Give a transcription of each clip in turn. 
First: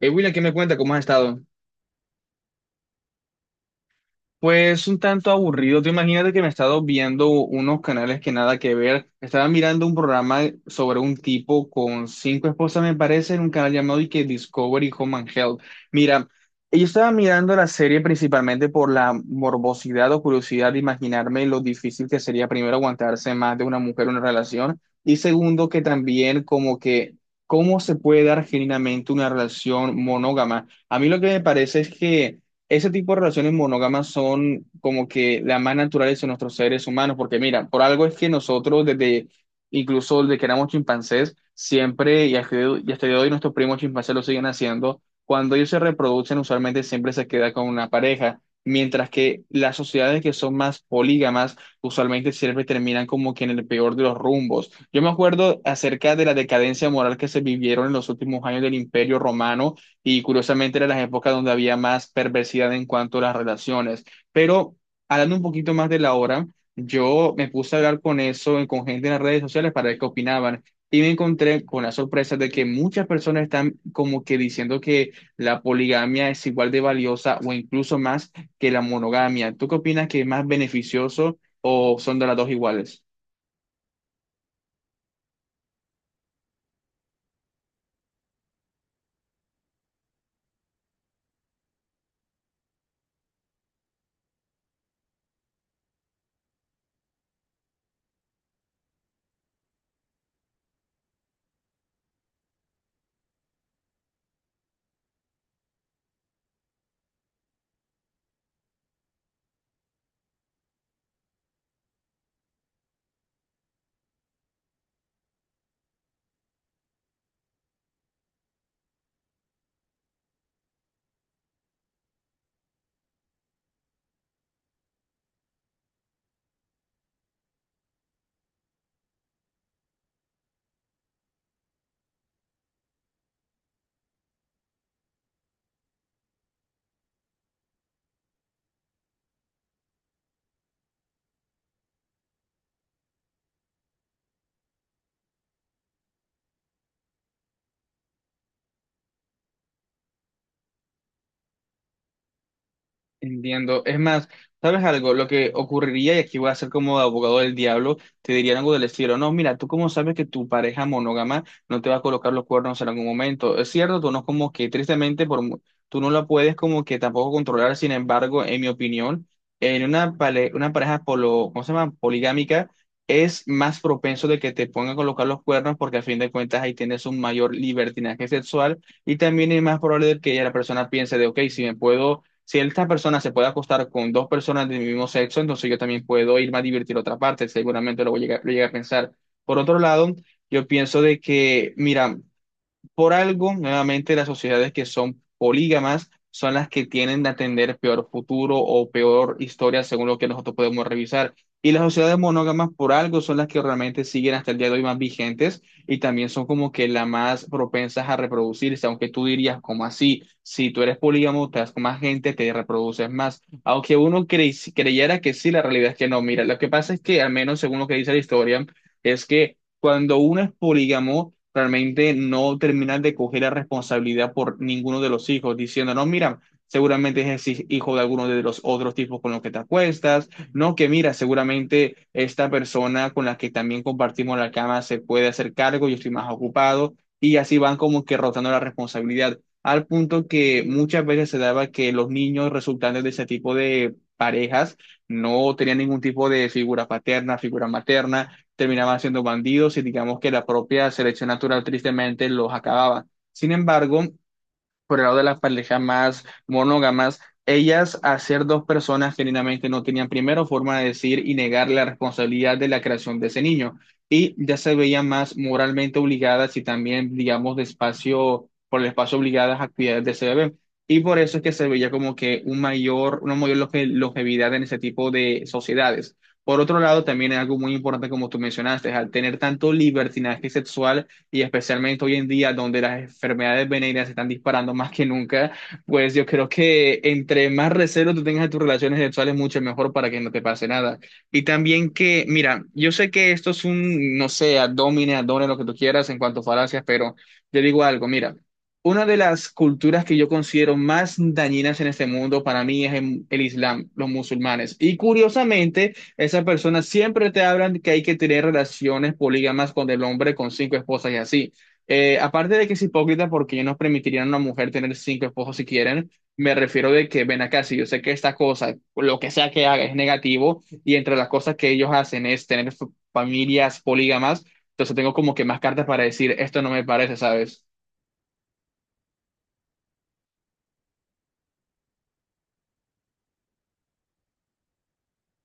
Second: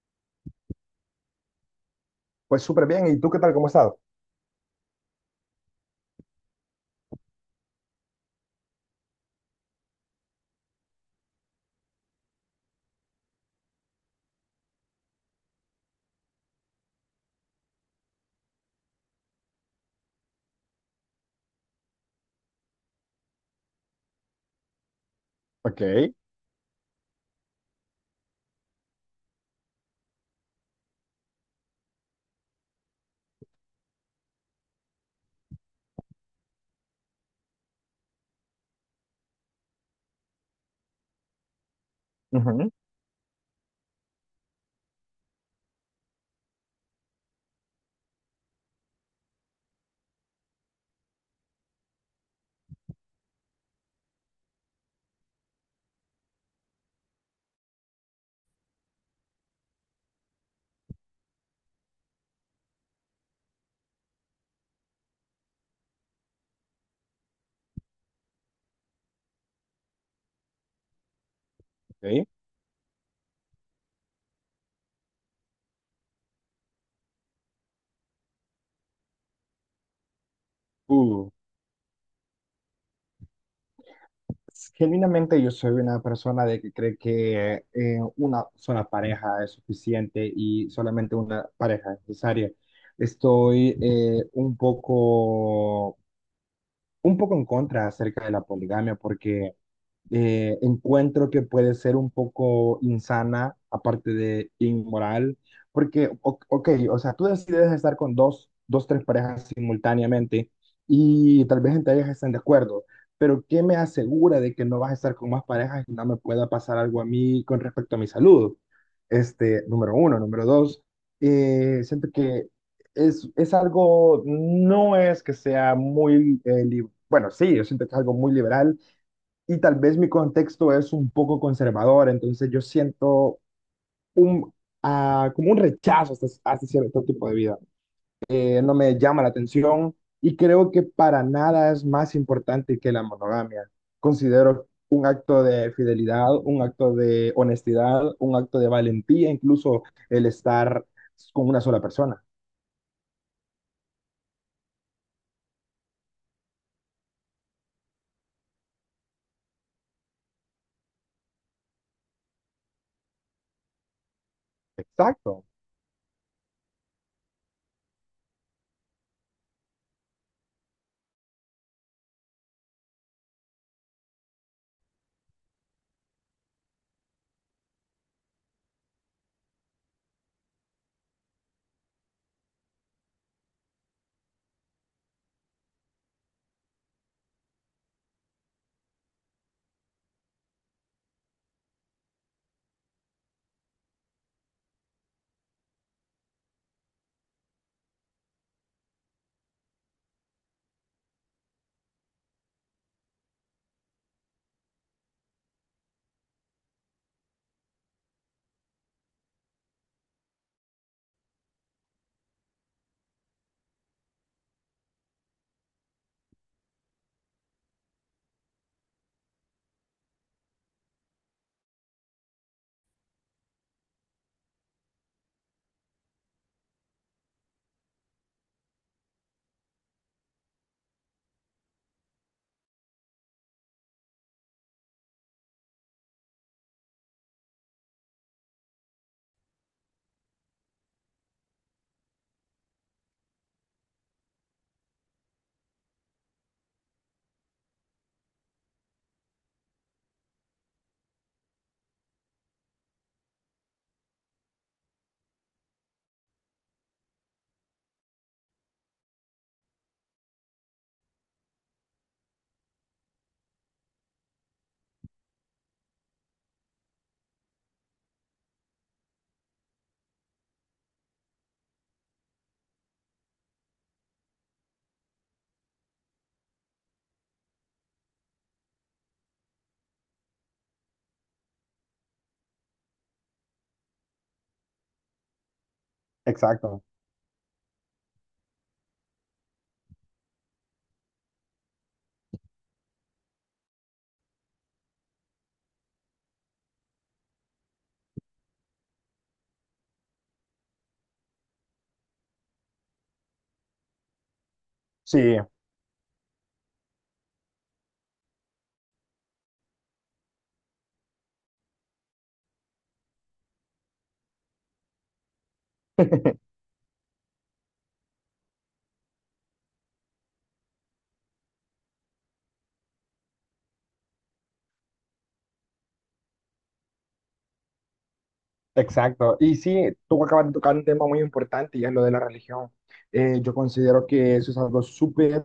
William, ¿qué me cuenta? ¿Cómo has estado? Pues súper bien. ¿Y tú qué tal? ¿Cómo has estado? Pues un tanto aburrido. Tú imagínate que me he estado viendo unos canales que nada que ver. Estaba mirando un programa sobre un tipo con cinco esposas, me parece, en un canal llamado y que Discovery Home and Health. Mira, yo estaba mirando la serie principalmente por la morbosidad o curiosidad de imaginarme lo difícil que sería primero aguantarse más de una mujer en una relación y segundo que Ok. también como que cómo se puede dar genuinamente una relación monógama. A mí lo que me parece es que ese tipo de relaciones monógamas son como que las más naturales en nuestros seres humanos, porque mira, por algo es que nosotros desde, incluso desde que éramos chimpancés, siempre, Ujú. y hasta el día de hoy nuestros primos chimpancés lo siguen haciendo, cuando ellos se reproducen usualmente siempre se queda con una pareja, mientras que las sociedades que son más polígamas usualmente siempre terminan como que en el peor de los rumbos. Yo me acuerdo acerca de la decadencia moral que se vivieron en los últimos años del Imperio Romano y curiosamente eran las épocas donde había más perversidad en cuanto a las relaciones. Pero hablando un poquito más de la hora, yo me puse a hablar con eso, con gente en las redes sociales para ver qué opinaban. Y me encontré con la Ok. sorpresa de que muchas personas están como que diciendo que la poligamia es igual de valiosa o incluso más que la monogamia. ¿Tú qué opinas que es más Uh, beneficioso o son de las dos iguales? Genuinamente yo soy una persona de que cree que una sola pareja es suficiente y solamente una pareja es necesaria. Estoy un poco en contra acerca de la poligamia porque encuentro que puede ser un poco insana, aparte de inmoral, porque, ok, o sea, tú decides estar con dos, tres parejas simultáneamente y tal vez entre ellas estén de acuerdo, pero ¿qué me asegura de que no vas a estar con más parejas y no me pueda pasar algo a mí con respecto a mi salud? Este, número uno, número dos, siento que es algo, no es que sea muy, bueno, sí, yo siento que es algo muy liberal y tal vez mi contexto es un poco conservador, entonces yo siento un, como un rechazo hacia, hacia cierto tipo de vida. No me llama la atención y creo que para nada es más importante que la monogamia. Considero un acto de fidelidad, un acto de honestidad, un acto de valentía, incluso el estar con una sola persona. Entiendo. Es más, ¿sabes algo? Lo que ocurriría, y aquí voy a ser como abogado del diablo, te dirían algo del estilo, no, mira, tú cómo sabes que tu pareja monógama no te va a colocar los cuernos en algún momento. Es cierto, tú no como que tristemente por, Exacto, tú no la puedes como que tampoco controlar, sin embargo, en mi opinión, en una, una pareja polo, ¿cómo se llama? Poligámica, es más propenso de que te pongan a colocar los cuernos porque a fin de cuentas ahí tienes un mayor libertinaje sexual y también es más probable de que ya la persona piense de, ok, si me puedo si esta persona se puede acostar con dos personas del mismo sexo, entonces yo también puedo irme a divertir a otra parte, seguramente lo llegué a pensar. Por otro lado, yo pienso de que, mira, por algo, nuevamente, las sociedades que son polígamas son las que tienden a tener peor futuro o peor historia según lo que nosotros podemos revisar. Y las sociedades monógamas, por algo, son las que realmente siguen hasta el día de hoy más vigentes y también son como que las más propensas a reproducirse, aunque tú dirías, ¿como así? Si tú eres polígamo, te das con más gente, te reproduces más. Aunque uno creyera que sí, la realidad es que no. Mira, lo que pasa es que, al menos según lo que dice la historia, es que cuando uno es polígamo, realmente no terminan de coger la responsabilidad por ninguno de los hijos, diciendo, no, mira, seguramente es el hijo de alguno de los otros tipos con los que te acuestas, no, que mira, seguramente esta persona con la que también compartimos la cama se puede hacer cargo, yo estoy más ocupado, y así van como que rotando la responsabilidad, al punto que muchas veces se daba que los niños resultantes de ese tipo de parejas no tenían ningún tipo de figura paterna, figura materna, terminaban siendo bandidos y digamos que la propia selección natural tristemente los acababa. Sin embargo, por el lado de las parejas más monógamas, ellas a ser dos personas genuinamente no tenían primero forma de decir y negar la responsabilidad de la creación de ese niño y ya se veían más moralmente obligadas y también, digamos, de espacio, por el espacio obligadas a actividades de ese bebé. Y por eso es que se veía como que un mayor, una mayor longevidad en ese tipo de sociedades. Por otro lado, también es algo muy importante, como tú mencionaste, al tener tanto libertinaje sexual, y especialmente hoy en día donde las enfermedades venéreas se están disparando más que nunca, pues yo creo exacto. que entre más recelo tú tengas de tus relaciones sexuales, mucho mejor para que no te pase nada. Y también que, mira, yo sé que esto es un, no sé, abdomen, lo que tú quieras en cuanto a falacias, pero yo digo algo, mira. Una de las culturas que yo considero más dañinas en este mundo para mí es el Islam, los musulmanes. Y Sí. curiosamente, esas personas siempre te hablan que hay que tener relaciones polígamas con el hombre con cinco esposas y así. Aparte de que es hipócrita porque ellos no permitirían a una mujer tener cinco esposos si quieren, me refiero de que ven acá, si yo sé que esta cosa, lo que sea que haga es negativo y entre las cosas que ellos hacen es tener familias polígamas, entonces tengo como que más cartas para decir, esto no me parece, ¿sabes? Exacto. Y sí, tú acabas de tocar un tema muy importante y es lo de la religión. Yo considero que eso es algo súper,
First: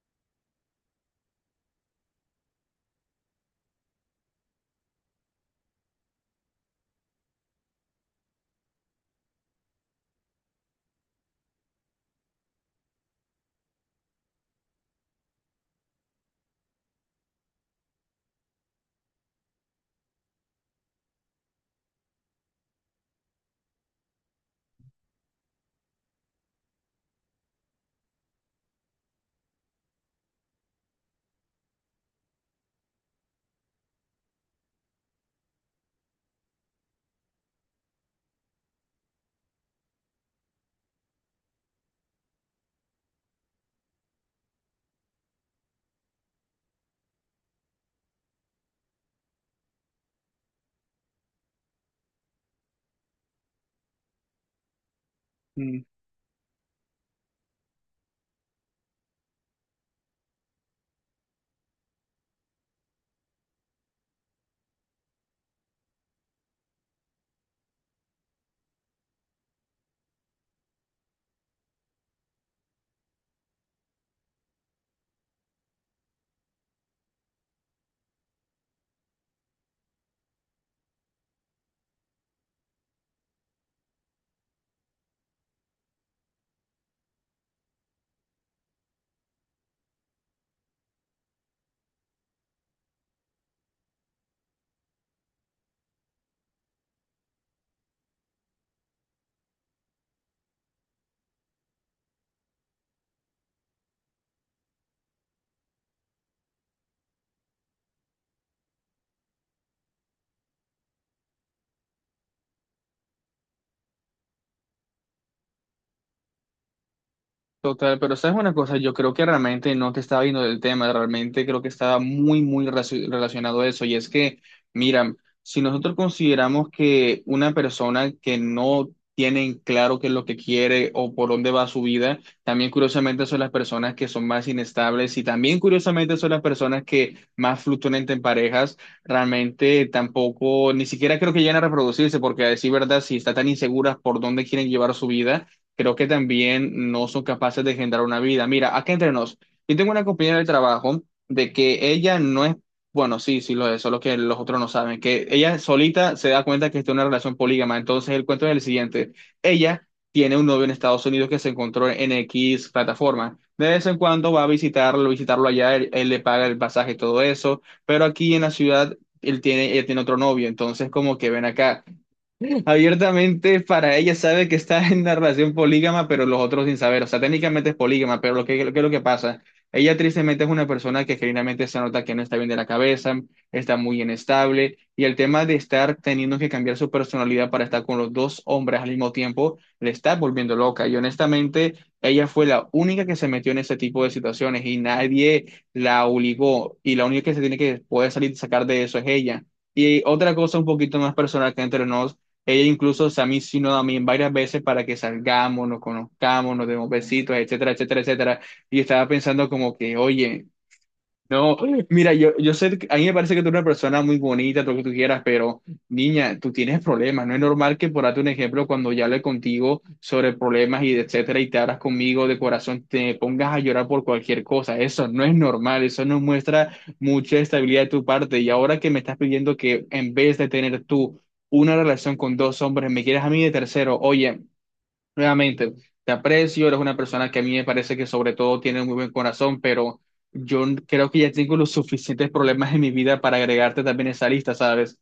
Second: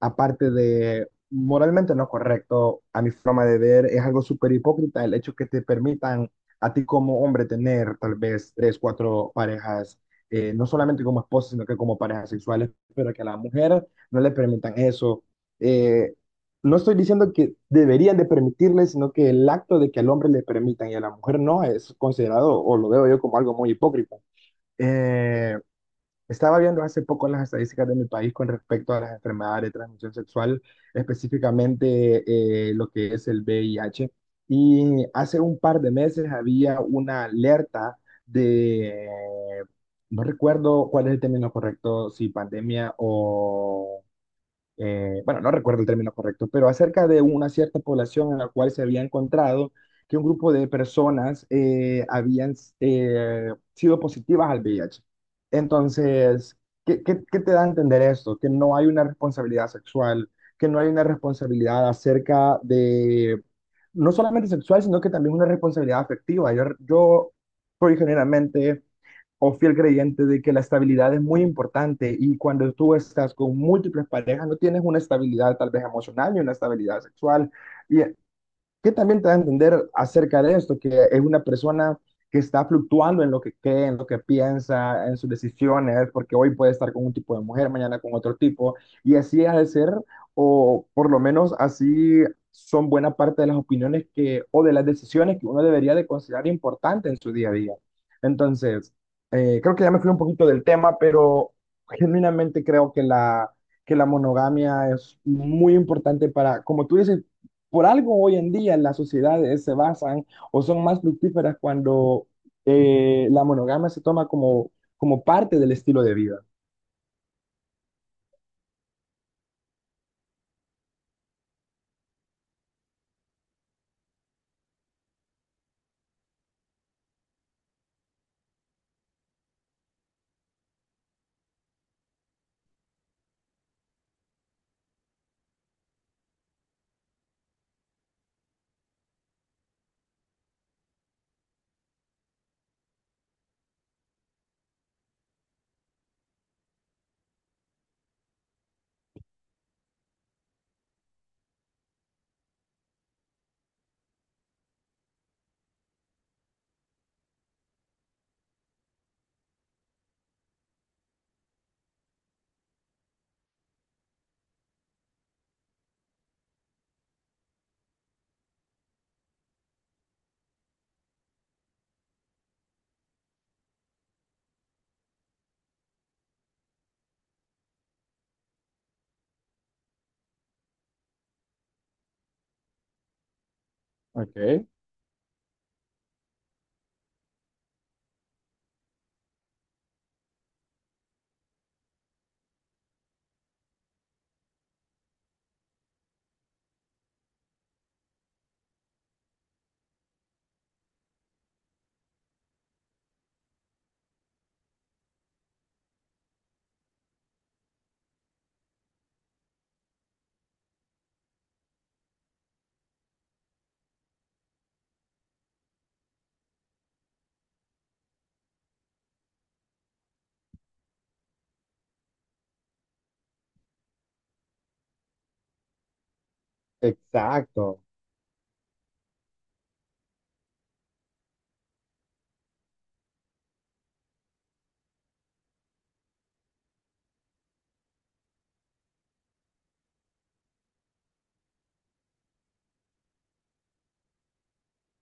aparte de moralmente no correcto, a mi forma de ver, es algo súper hipócrita el hecho que te permitan a ti como hombre tener tal vez tres, cuatro parejas, no solamente como esposa, sino que como parejas sexuales, pero que a la mujer no le permitan eso. Eh, no estoy diciendo que deberían de permitirle, sino que el acto de que al hombre le permitan y a la mujer no es considerado, o lo veo yo como algo muy hipócrita. Eh, Estaba viendo hace poco las estadísticas de mi país con respecto a las enfermedades de transmisión sexual, específicamente lo que es el VIH, y hace un par de meses había una alerta de, no recuerdo cuál es el término correcto, si pandemia o bueno, no recuerdo el término correcto, pero acerca de una cierta población en la cual se había encontrado que un grupo de personas habían sido positivas al VIH. Entonces, ¿ qué te da a entender esto? Que no hay una responsabilidad sexual, que no hay una responsabilidad acerca de, no solamente sexual, sino que también una responsabilidad afectiva. Yo, por generalmente o fiel creyente de que la estabilidad es muy importante y cuando tú estás con múltiples parejas no tienes una estabilidad tal vez emocional ni una estabilidad sexual y que también te da a entender acerca de esto, que es una persona que está fluctuando en lo que cree, en lo que piensa, en sus decisiones, porque hoy puede estar con un tipo de mujer, mañana con otro tipo, y así ha de ser, o por lo menos así son buena parte de las opiniones que, o de las decisiones que uno debería de considerar importante en su día a día. Entonces, creo que ya me fui un poquito del tema, pero genuinamente creo que que la monogamia es muy importante para, como tú dices, por algo hoy en día las sociedades se basan o son más fructíferas cuando la monogamia se toma como, como parte del estilo de vida. Total, pero sabes una cosa, yo creo que realmente no te estaba viendo del tema, realmente creo que estaba muy, muy relacionado a eso. Y es que, mira, si nosotros consideramos que una persona que no tiene en claro qué es lo que quiere o por dónde va su vida, también curiosamente son las personas que son más inestables y también curiosamente son las personas que más fluctúan en parejas, realmente tampoco, ni siquiera creo que lleguen a reproducirse, porque a decir verdad, si están tan inseguras por dónde quieren llevar su vida creo que también no son capaces de generar una vida. Mira, acá entre nos, yo tengo una compañera del trabajo de que ella no es, bueno, sí, sí lo es, solo que los otros no saben, que ella solita se da cuenta que está en una relación polígama. Entonces el cuento es el siguiente, ella tiene un novio en Estados Unidos que se encontró en X plataforma. De vez en cuando va a visitarlo, visitarlo allá, él le paga el pasaje y todo eso, pero aquí en la ciudad él tiene otro novio, entonces como que ven acá. Abiertamente para ella sabe que está en una relación polígama, pero los otros sin saber. O sea, técnicamente es polígama, pero lo que pasa, ella tristemente es una persona que genuinamente se nota que no está bien de la cabeza, está muy Ok. inestable, y el tema de estar teniendo que cambiar su personalidad para estar con los dos hombres al mismo tiempo, le está volviendo loca. Y honestamente, ella fue la única que se metió en ese tipo de situaciones y nadie la obligó, y la única que se tiene que poder salir y sacar de eso es ella. Y otra cosa un poquito más personal que entre nos, ella incluso, o sea, a mí varias veces para que salgamos, nos conozcamos, nos demos besitos, etcétera, etcétera, etcétera. Y estaba pensando como que, oye, no, mira, yo sé, que- a mí me parece que tú eres una persona muy bonita, todo lo que tú quieras, pero niña, tú tienes problemas. No es normal que, por darte un ejemplo, cuando ya hablé contigo sobre problemas y etcétera, y te abras conmigo de corazón, te pongas a llorar por cualquier cosa. Eso no es normal, eso no muestra mucha Exacto. estabilidad de tu parte. Y ahora que me estás pidiendo que en vez de tener tú una relación con dos hombres, me quieres a mí de tercero, oye. Nuevamente, te aprecio, eres una persona que a mí me parece que sobre todo tiene un muy buen corazón, pero yo creo que ya tengo los suficientes problemas en mi vida para agregarte también a esa lista, ¿sabes?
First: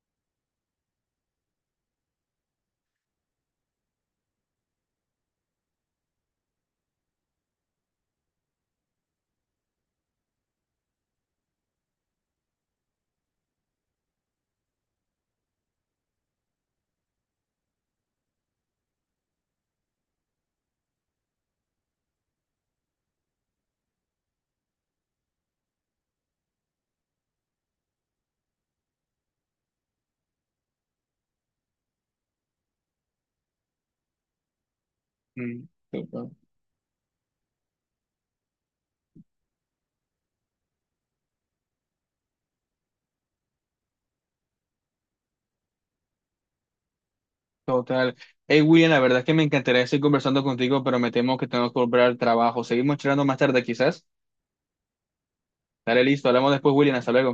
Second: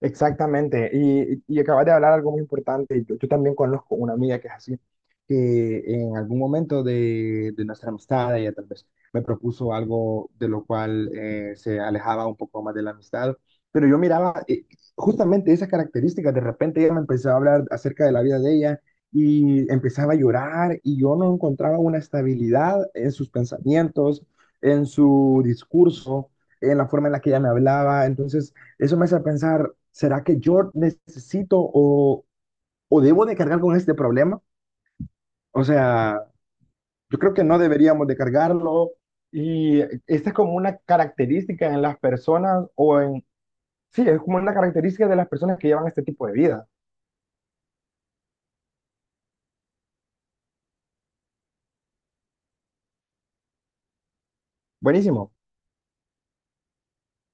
Exactamente, y acabas de hablar algo muy importante. Yo también conozco una amiga que es así, que en algún momento de nuestra amistad, ella tal vez me propuso algo de lo cual se alejaba un poco más de la amistad, pero yo miraba justamente esas características. De repente ella me empezaba a hablar acerca de la vida de ella y empezaba a llorar, y yo no encontraba una estabilidad en sus pensamientos, en su discurso en la forma en la que ella me hablaba. Entonces, eso me hace pensar, ¿será que yo necesito o debo de cargar con este problema? O Mm, sea, total. yo creo que no deberíamos de cargarlo. Y esta es como una característica en las personas o en... Sí, es como una característica de las personas que llevan este tipo de vida. Total. Hey, William, la verdad es que me encantaría seguir conversando contigo, pero me temo que tengo que volver al trabajo. Seguimos charlando más tarde, quizás. Buenísimo. Dale, listo. Hablamos después, William. Hasta luego.